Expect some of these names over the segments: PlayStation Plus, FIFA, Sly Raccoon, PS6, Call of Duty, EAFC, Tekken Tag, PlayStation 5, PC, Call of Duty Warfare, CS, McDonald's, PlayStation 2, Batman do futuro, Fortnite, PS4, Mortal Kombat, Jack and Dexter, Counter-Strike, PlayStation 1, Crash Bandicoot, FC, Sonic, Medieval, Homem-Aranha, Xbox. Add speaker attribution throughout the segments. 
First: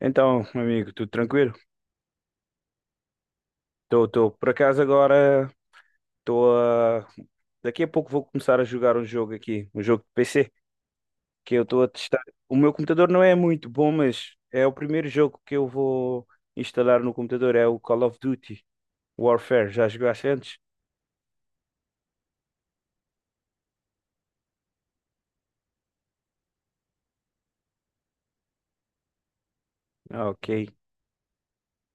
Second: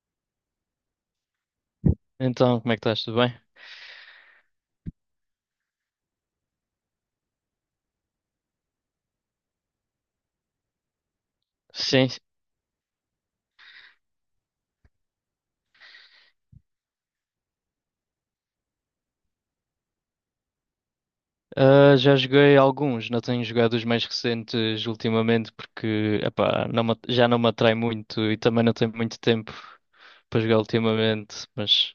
Speaker 1: Então, meu amigo, tudo tranquilo?
Speaker 2: Então, como é que estás? Tudo bem?
Speaker 1: Estou, tô, tô. Por acaso agora estou a... daqui a pouco vou começar a jogar um jogo aqui, um jogo de PC, que eu estou a
Speaker 2: Sim.
Speaker 1: testar. O meu computador não é muito bom, mas é o primeiro jogo que eu vou instalar no computador, é o Call of Duty Warfare. Já jogaste antes?
Speaker 2: Já joguei alguns, não tenho jogado os mais recentes ultimamente porque epá, já não me atrai muito e também não tenho muito tempo
Speaker 1: Ah,
Speaker 2: para jogar
Speaker 1: ok.
Speaker 2: ultimamente, mas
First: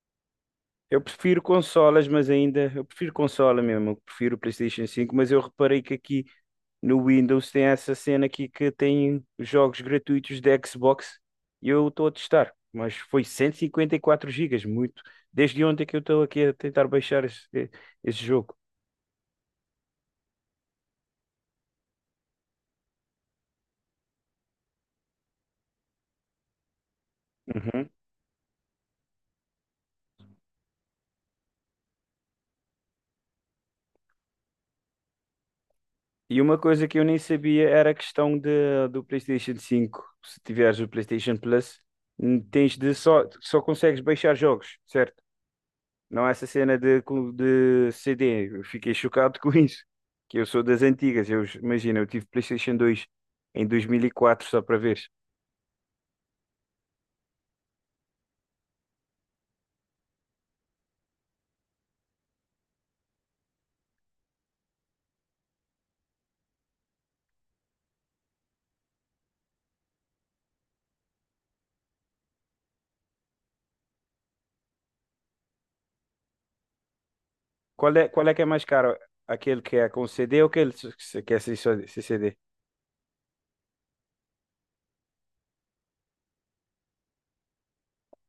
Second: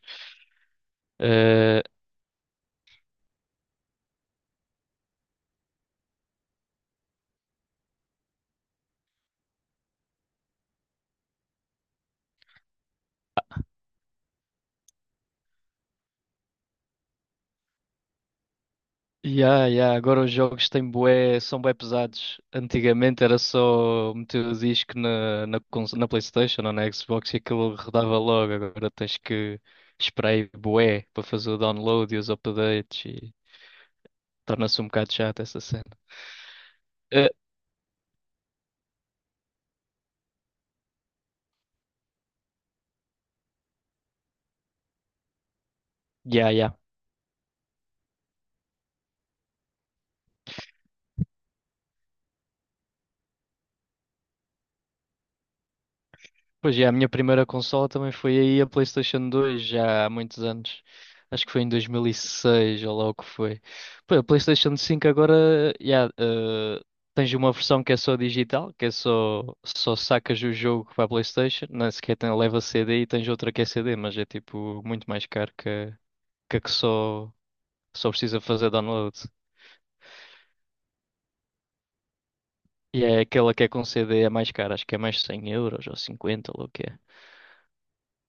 Speaker 1: Eu prefiro
Speaker 2: ah,
Speaker 1: consolas, mas eu prefiro consola mesmo, eu prefiro o PlayStation 5, mas eu reparei que aqui no Windows tem essa cena aqui que tem jogos gratuitos de Xbox e eu estou a testar, mas foi 154 gigas muito. Desde ontem que eu estou aqui a tentar baixar esse jogo.
Speaker 2: yeah, yeah, agora os jogos são bué pesados. Antigamente era só meter o disco na PlayStation ou na Xbox e aquilo
Speaker 1: Uhum.
Speaker 2: rodava logo, agora tens que esperar aí bué para fazer o download e os updates e torna-se um bocado chato essa cena.
Speaker 1: E uma coisa que eu nem sabia era a questão do PlayStation 5. Se tiveres o PlayStation Plus, tens de só consegues baixar jogos, certo? Não, essa
Speaker 2: Yeah, yeah.
Speaker 1: cena de CD, eu fiquei chocado com isso. Que eu sou das antigas, eu imagina, eu tive PlayStation 2 em 2004 só para ver.
Speaker 2: Pois, yeah, a minha primeira consola também foi aí a PlayStation 2, já há muitos anos. Acho que foi em 2006 ou lá o que foi. Pô, a PlayStation 5 agora, yeah, tens uma versão que é só, digital, que é só sacas o jogo para a PlayStation, não é sequer tem, leva CD e tens outra que é CD, mas é tipo muito mais caro que a que só,
Speaker 1: Qual é,
Speaker 2: só
Speaker 1: qual é que
Speaker 2: precisa
Speaker 1: é mais
Speaker 2: fazer
Speaker 1: caro?
Speaker 2: download.
Speaker 1: Aquele que é com CD ou aquele que é sem sem CD?
Speaker 2: E é aquela que é com CD é mais cara, acho que é mais 100€ ou 50 ou lá o que é.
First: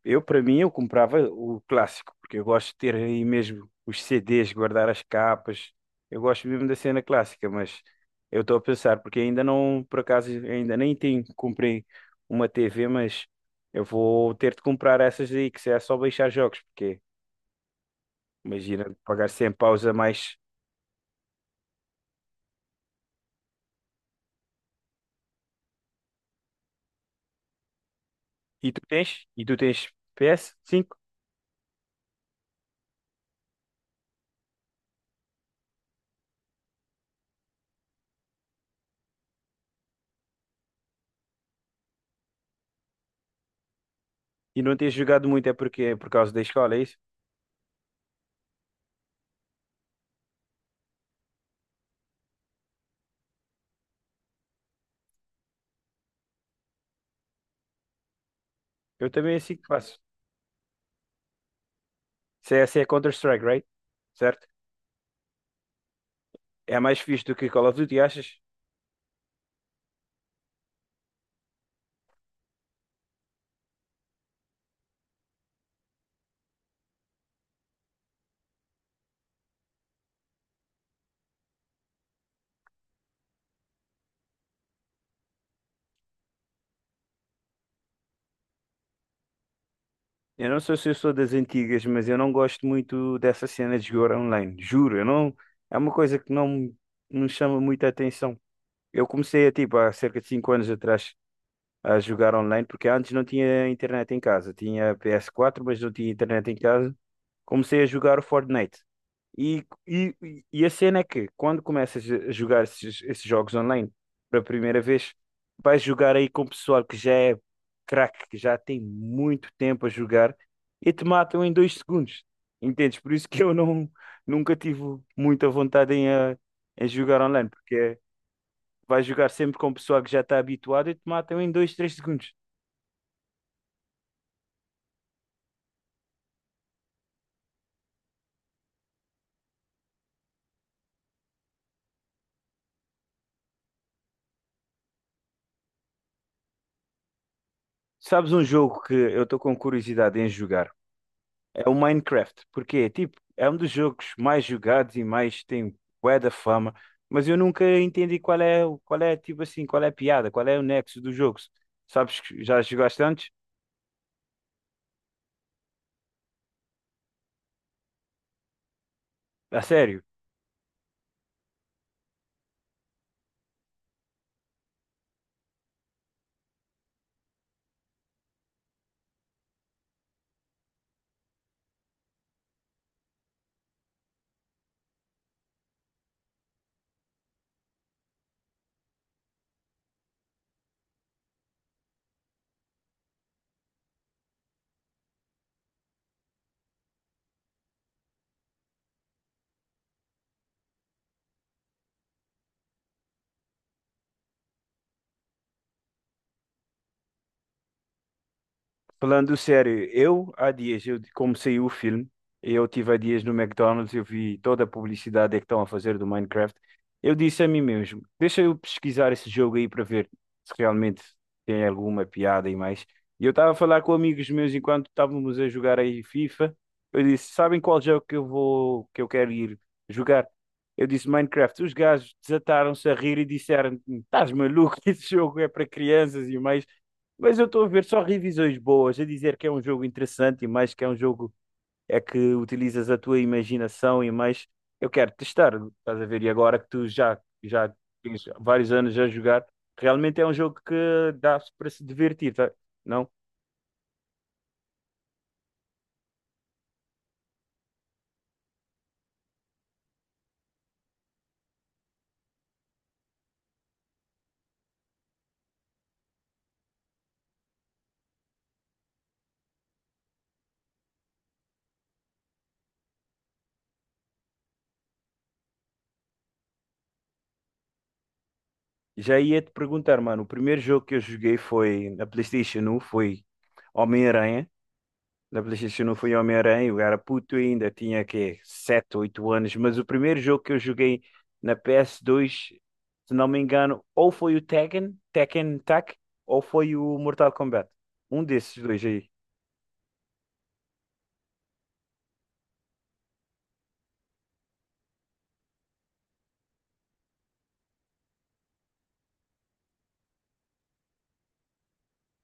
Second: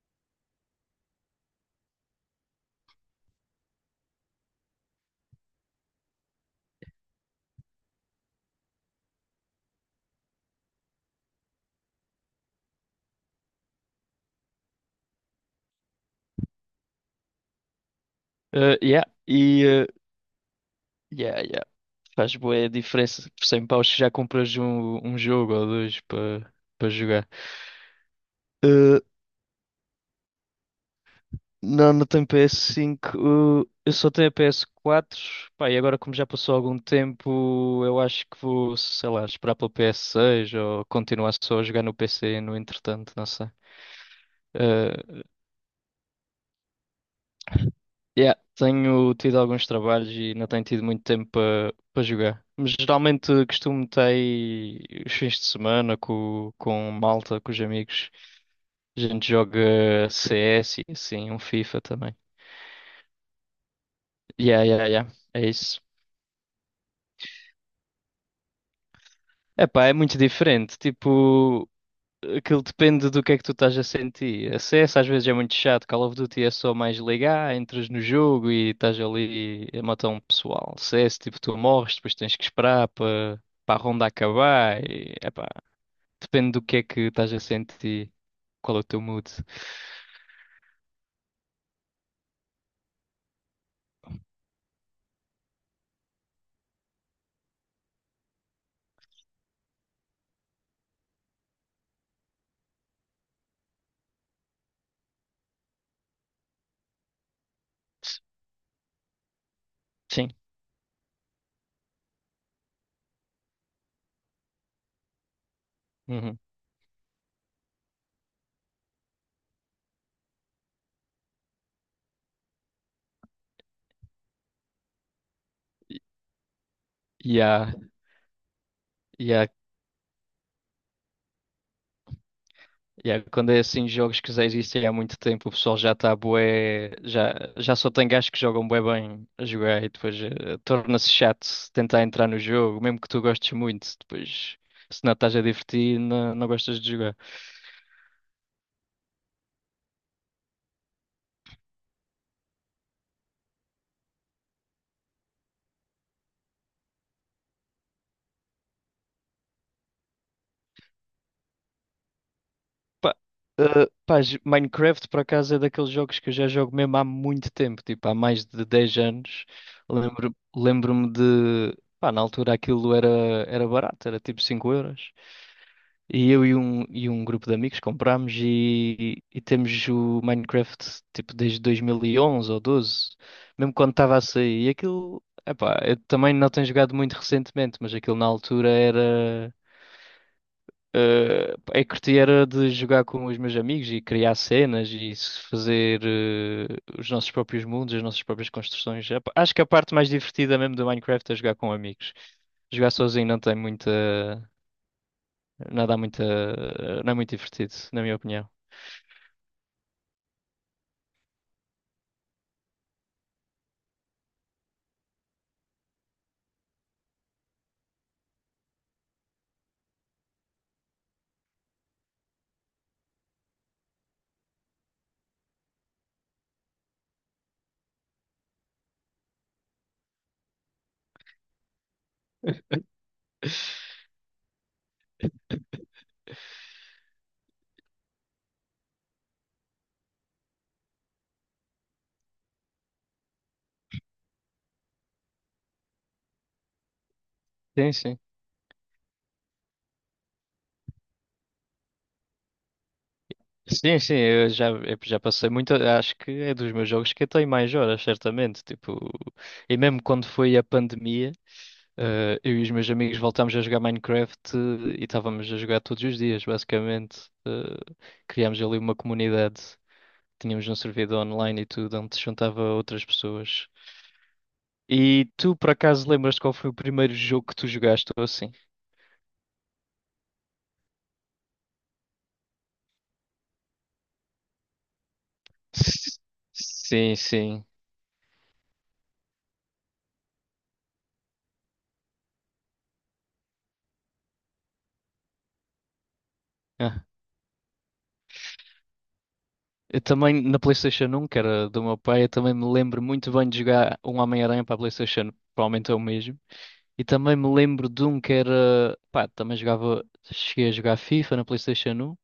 Speaker 1: Eu, para mim, eu comprava o clássico, porque eu gosto de ter aí mesmo os CDs, guardar as capas. Eu gosto mesmo da cena clássica, mas eu estou a pensar, porque ainda não, por acaso, ainda nem tenho, comprei uma TV, mas eu vou ter de comprar essas aí, que se é só baixar jogos, porque
Speaker 2: Eh,
Speaker 1: imagina
Speaker 2: yeah,
Speaker 1: pagar 100 paus a mais.
Speaker 2: yeah, yeah. Faz bué diferença por 100 paus que já compras um, jogo ou dois para jogar.
Speaker 1: E tu
Speaker 2: Eh,
Speaker 1: tens? E tu tens ps cinco?
Speaker 2: não, não tenho PS5. Eu só tenho a PS4. Pá, e agora como já passou algum tempo, eu acho que vou, sei lá, esperar pelo PS6 ou continuar só a jogar no PC no entretanto, não sei.
Speaker 1: E não tens
Speaker 2: Eh,
Speaker 1: jogado muito, é porque é por causa da escola, é isso?
Speaker 2: yeah, tenho tido alguns trabalhos e não tenho tido muito tempo para jogar. Mas geralmente costumo ter os fins de semana com malta, com os amigos. A
Speaker 1: Eu
Speaker 2: gente
Speaker 1: também é assim que faço.
Speaker 2: joga CS e assim, um FIFA também.
Speaker 1: CS é Counter-Strike, right? Certo?
Speaker 2: Yeah, yeah, yeah. É isso.
Speaker 1: É mais fixe do que Call of Duty, achas?
Speaker 2: Epá, é muito diferente. Tipo, aquilo depende do que é que tu estás a sentir. A CS às vezes é muito chato. Call of Duty é só mais ligar, entras no jogo e estás ali a matar um pessoal. CS, tipo, tu morres, depois tens que esperar para a ronda acabar. E, epá, depende do que é que estás a sentir. Qual é o teu mood?
Speaker 1: Eu não sei se eu sou das antigas, mas eu não gosto muito dessa cena de jogar online. Juro, eu não. É uma coisa que não chama muita atenção. Eu comecei a, tipo, há cerca de 5 anos atrás a jogar online, porque antes não tinha internet em casa. Tinha PS4, mas não tinha internet em casa. Comecei a jogar o Fortnite. E, e,
Speaker 2: Sim.
Speaker 1: e a cena é que quando começas a jogar esses jogos online pela primeira vez, vais jogar aí
Speaker 2: Uhum.
Speaker 1: com o pessoal que já é craque, que já tem muito tempo a jogar e te matam em 2 segundos. Entendes? Por isso que eu não, nunca tive muita vontade em, em jogar
Speaker 2: e
Speaker 1: online,
Speaker 2: yeah.
Speaker 1: porque vais jogar sempre com o pessoal que já está habituado e te matam em 2, 3 segundos.
Speaker 2: Yeah, quando é assim jogos que já existem há muito tempo, o pessoal já está bué, já só tem gajos que jogam bué bem a jogar e depois torna-se chato tentar entrar no jogo, mesmo que tu gostes muito, depois se não estás a divertir, não, não gostas de jogar.
Speaker 1: Sabes um jogo que eu estou com curiosidade em jogar? É o Minecraft, porque tipo, é um dos jogos mais jogados e mais tem bué da fama, mas eu nunca entendi qual é tipo assim, qual é a piada, qual é o nexo do jogo. Sabes que já jogaste
Speaker 2: Pá,
Speaker 1: antes?
Speaker 2: Minecraft por acaso é daqueles jogos que eu já jogo mesmo há muito tempo, tipo há mais de 10 anos.
Speaker 1: A sério?
Speaker 2: Lembro-me de, pá, na altura aquilo era barato, era tipo 5€. E eu e um grupo de amigos comprámos e temos o Minecraft tipo desde 2011 ou 12, mesmo quando estava a sair. E aquilo, epá, eu também não tenho jogado muito recentemente, mas aquilo na altura era. eh, a curti era de jogar com os meus amigos e criar cenas e se fazer os nossos próprios mundos, as nossas próprias construções. Epá, acho que a parte mais divertida mesmo do Minecraft é jogar com amigos. Jogar sozinho não tem muita. Não dá muita, não é muito divertido, na minha opinião.
Speaker 1: Falando sério, eu há dias, eu, como saiu o filme, eu tive há dias no McDonald's, eu vi toda a publicidade é que estão a fazer do Minecraft. Eu disse a mim mesmo, deixa eu pesquisar esse jogo aí para ver se realmente tem alguma piada e mais. E eu estava a falar com amigos meus enquanto estávamos a jogar aí FIFA. Eu disse, sabem qual jogo que eu quero ir jogar? Eu disse Minecraft. Os gajos desataram-se a rir e disseram, estás maluco, esse jogo é para crianças e mais. Mas eu estou a ver só revisões boas, a dizer que é um jogo interessante e mais, que é um jogo é que utilizas a tua imaginação e mais, eu quero testar, estás a ver? E agora que tu já
Speaker 2: Sim, sim.
Speaker 1: tens vários anos a jogar, realmente é um jogo que dá para se divertir, tá? Não?
Speaker 2: Sim, sim, eu já passei muito. Acho que é dos meus jogos que eu tenho mais horas, certamente. Tipo, e mesmo quando foi a pandemia. Eu e os meus amigos voltámos a jogar Minecraft e estávamos a jogar todos os dias, basicamente. Criámos ali uma comunidade, tínhamos um servidor online e tudo, onde se juntava outras pessoas. E tu, por acaso, lembras-te qual foi o primeiro jogo que tu jogaste ou assim?
Speaker 1: Já ia te perguntar, mano, o primeiro jogo que eu joguei foi na PlayStation 1, foi Homem-Aranha. Na PlayStation 1 fui
Speaker 2: S-
Speaker 1: Homem-Aranha, eu era
Speaker 2: Sim,
Speaker 1: puto
Speaker 2: sim.
Speaker 1: ainda, tinha que 7 8 anos, mas o primeiro jogo que eu joguei na PS2, se não me engano, ou foi o Tekken, Tekken Tag, ou foi o
Speaker 2: Ah,
Speaker 1: Mortal Kombat. Um desses dois aí.
Speaker 2: eu também, na PlayStation 1, que era do meu pai, eu também me lembro muito bem de jogar um Homem-Aranha para a PlayStation, provavelmente é o mesmo. E também me lembro de um que era. Pá, também jogava. Cheguei a jogar FIFA na PlayStation 1.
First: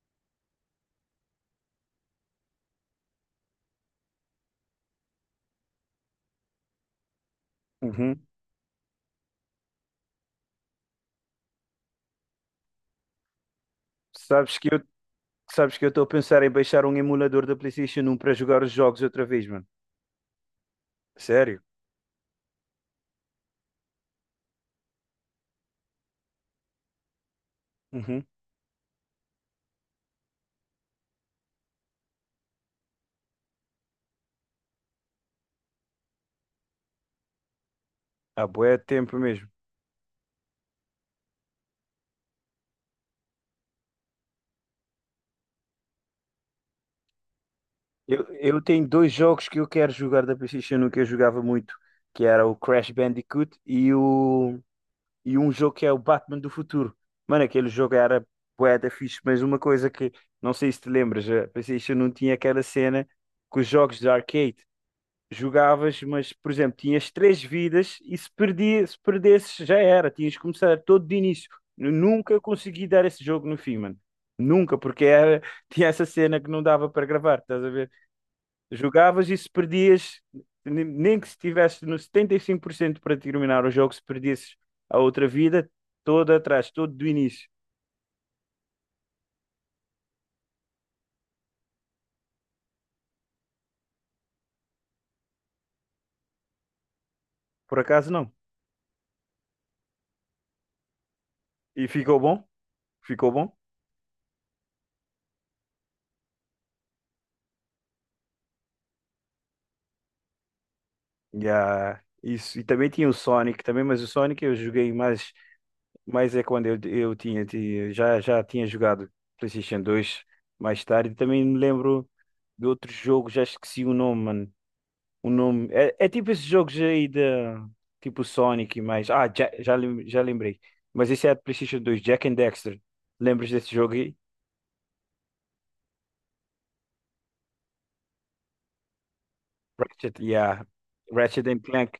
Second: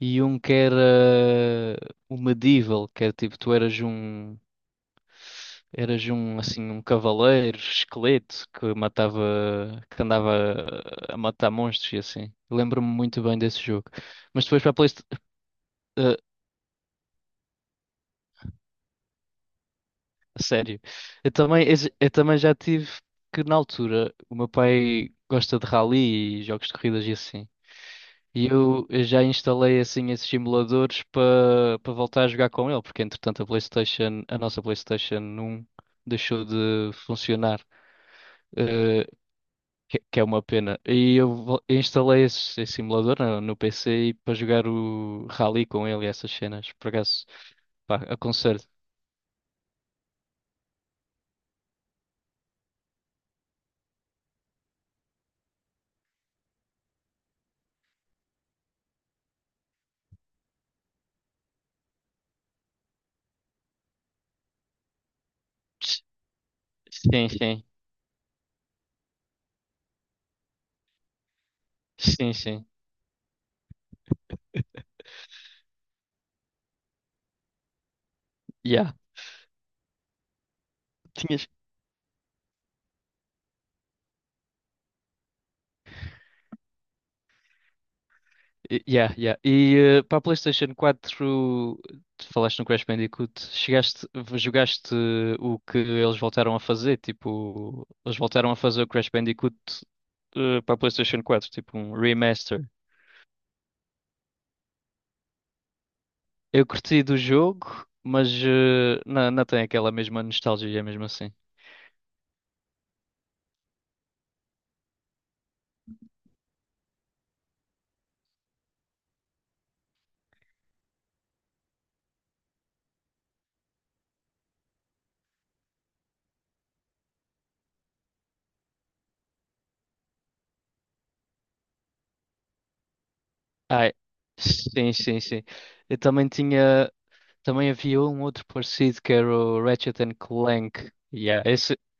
Speaker 2: E um que era. O Medieval, que era tipo, tu eras um. Eras um, assim, um cavaleiro,
Speaker 1: Uhum.
Speaker 2: esqueleto, que matava. Que andava a matar monstros e assim. Lembro-me muito bem desse jogo. Mas
Speaker 1: Sabes
Speaker 2: depois
Speaker 1: que
Speaker 2: para a
Speaker 1: eu,
Speaker 2: PlayStation.
Speaker 1: sabes que eu estou a pensar em baixar um emulador da PlayStation 1 para jogar os jogos outra vez, mano.
Speaker 2: Sério. Eu
Speaker 1: Sério?
Speaker 2: também, eu também já tive. Que na altura o meu pai gosta de rally e jogos de corridas e assim.
Speaker 1: Uhum.
Speaker 2: E eu já instalei assim esses simuladores para voltar a jogar com ele, porque entretanto a PlayStation, a nossa PlayStation 1 deixou de funcionar,
Speaker 1: Há bué de
Speaker 2: eh,
Speaker 1: tempo mesmo.
Speaker 2: que é uma pena. E eu instalei esse simulador no PC e para jogar o Rally com ele e essas cenas. Por acaso, pá,
Speaker 1: Eu,
Speaker 2: aconselho.
Speaker 1: eu tenho dois jogos que eu quero jogar da PlayStation 1 que eu jogava muito, que era o Crash Bandicoot e o e um jogo que é o Batman do futuro. Mano, aquele jogo era bué da fixe, mas uma coisa que não sei se te lembras, a PlayStation não tinha aquela cena que os jogos de arcade jogavas, mas por exemplo, tinhas
Speaker 2: Sim,
Speaker 1: três
Speaker 2: sim,
Speaker 1: vidas e se perdesses já era, tinhas que começar todo de início. Eu
Speaker 2: sim,
Speaker 1: nunca
Speaker 2: sim.
Speaker 1: consegui dar esse jogo no fim, mano. Nunca, porque era, tinha essa cena que não dava para gravar, estás a ver?
Speaker 2: Yeah.
Speaker 1: Jogavas e se perdias, nem que se estivesse no 75% para terminar o jogo, se perdesses a outra vida, toda atrás, todo do início.
Speaker 2: Yeah, yeah. E para a PlayStation 4, tu falaste no Crash Bandicoot, chegaste, jogaste o que eles voltaram a fazer,
Speaker 1: Por
Speaker 2: tipo,
Speaker 1: acaso
Speaker 2: eles
Speaker 1: não.
Speaker 2: voltaram a fazer o Crash Bandicoot para a PlayStation 4, tipo
Speaker 1: E
Speaker 2: um
Speaker 1: ficou bom?
Speaker 2: remaster.
Speaker 1: Ficou bom?
Speaker 2: Eu curti do jogo, mas não, não tem aquela mesma nostalgia mesmo assim.
Speaker 1: Yeah. Isso. E também tinha o Sonic também, mas o Sonic eu joguei mais, mais é quando eu, eu já tinha jogado PlayStation 2 mais tarde. Também me lembro de outro jogo, já esqueci o nome, mano. O nome. É tipo esses jogos aí de. Tipo Sonic e mais. Ah, já lembrei. Mas esse é de PlayStation 2, Jack and Dexter. Lembras desse jogo
Speaker 2: Ai,
Speaker 1: aí?
Speaker 2: sim, sim, sim. Eu também tinha, também havia um outro parecido que era o Ratchet and
Speaker 1: Ratchet, yeah.
Speaker 2: Clank.
Speaker 1: Ratchet
Speaker 2: Yeah,
Speaker 1: and
Speaker 2: esse,
Speaker 1: Clank.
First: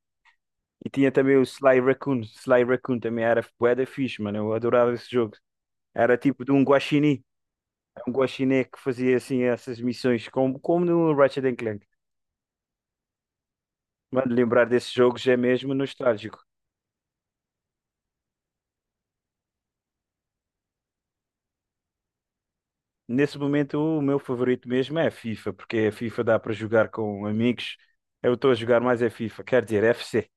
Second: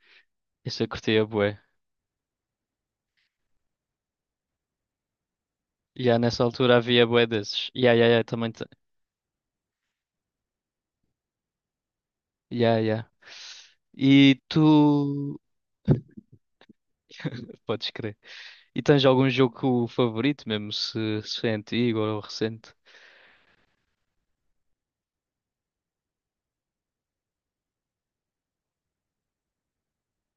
Speaker 2: esse eu
Speaker 1: E tinha
Speaker 2: curtia.
Speaker 1: também o Sly Raccoon. Sly Raccoon também era bué da fixe, mano. Eu adorava esse jogo. Era
Speaker 2: Yeah, nessa
Speaker 1: tipo de um
Speaker 2: altura havia
Speaker 1: guaxinim.
Speaker 2: bué desses. Yeah, yeah,
Speaker 1: Um
Speaker 2: yeah, também.
Speaker 1: guaxiné que fazia assim essas missões, como no Ratchet and Clank.
Speaker 2: Yeah, yeah.
Speaker 1: Mano,
Speaker 2: E
Speaker 1: lembrar desses jogos é
Speaker 2: tu.
Speaker 1: mesmo nostálgico.
Speaker 2: Podes crer. E tens algum jogo favorito, mesmo se, é antigo ou recente?
Speaker 1: Nesse momento, o meu favorito mesmo é a FIFA, porque a FIFA dá para jogar com amigos. Eu estou a jogar mais a FIFA, quer dizer, FC.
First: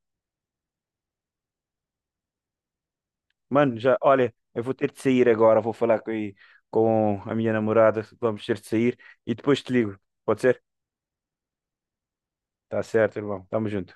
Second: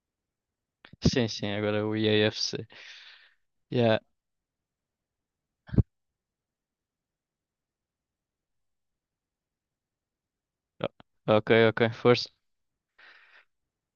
Speaker 2: Sim, sim, agora é o EAFC.
Speaker 1: Mano, já,
Speaker 2: Yeah,
Speaker 1: olha, eu vou ter de sair agora, vou falar com a minha namorada, vamos ter de sair e depois te ligo. Pode ser?
Speaker 2: ok, ok, força.
Speaker 1: Tá certo, irmão. Tamo junto.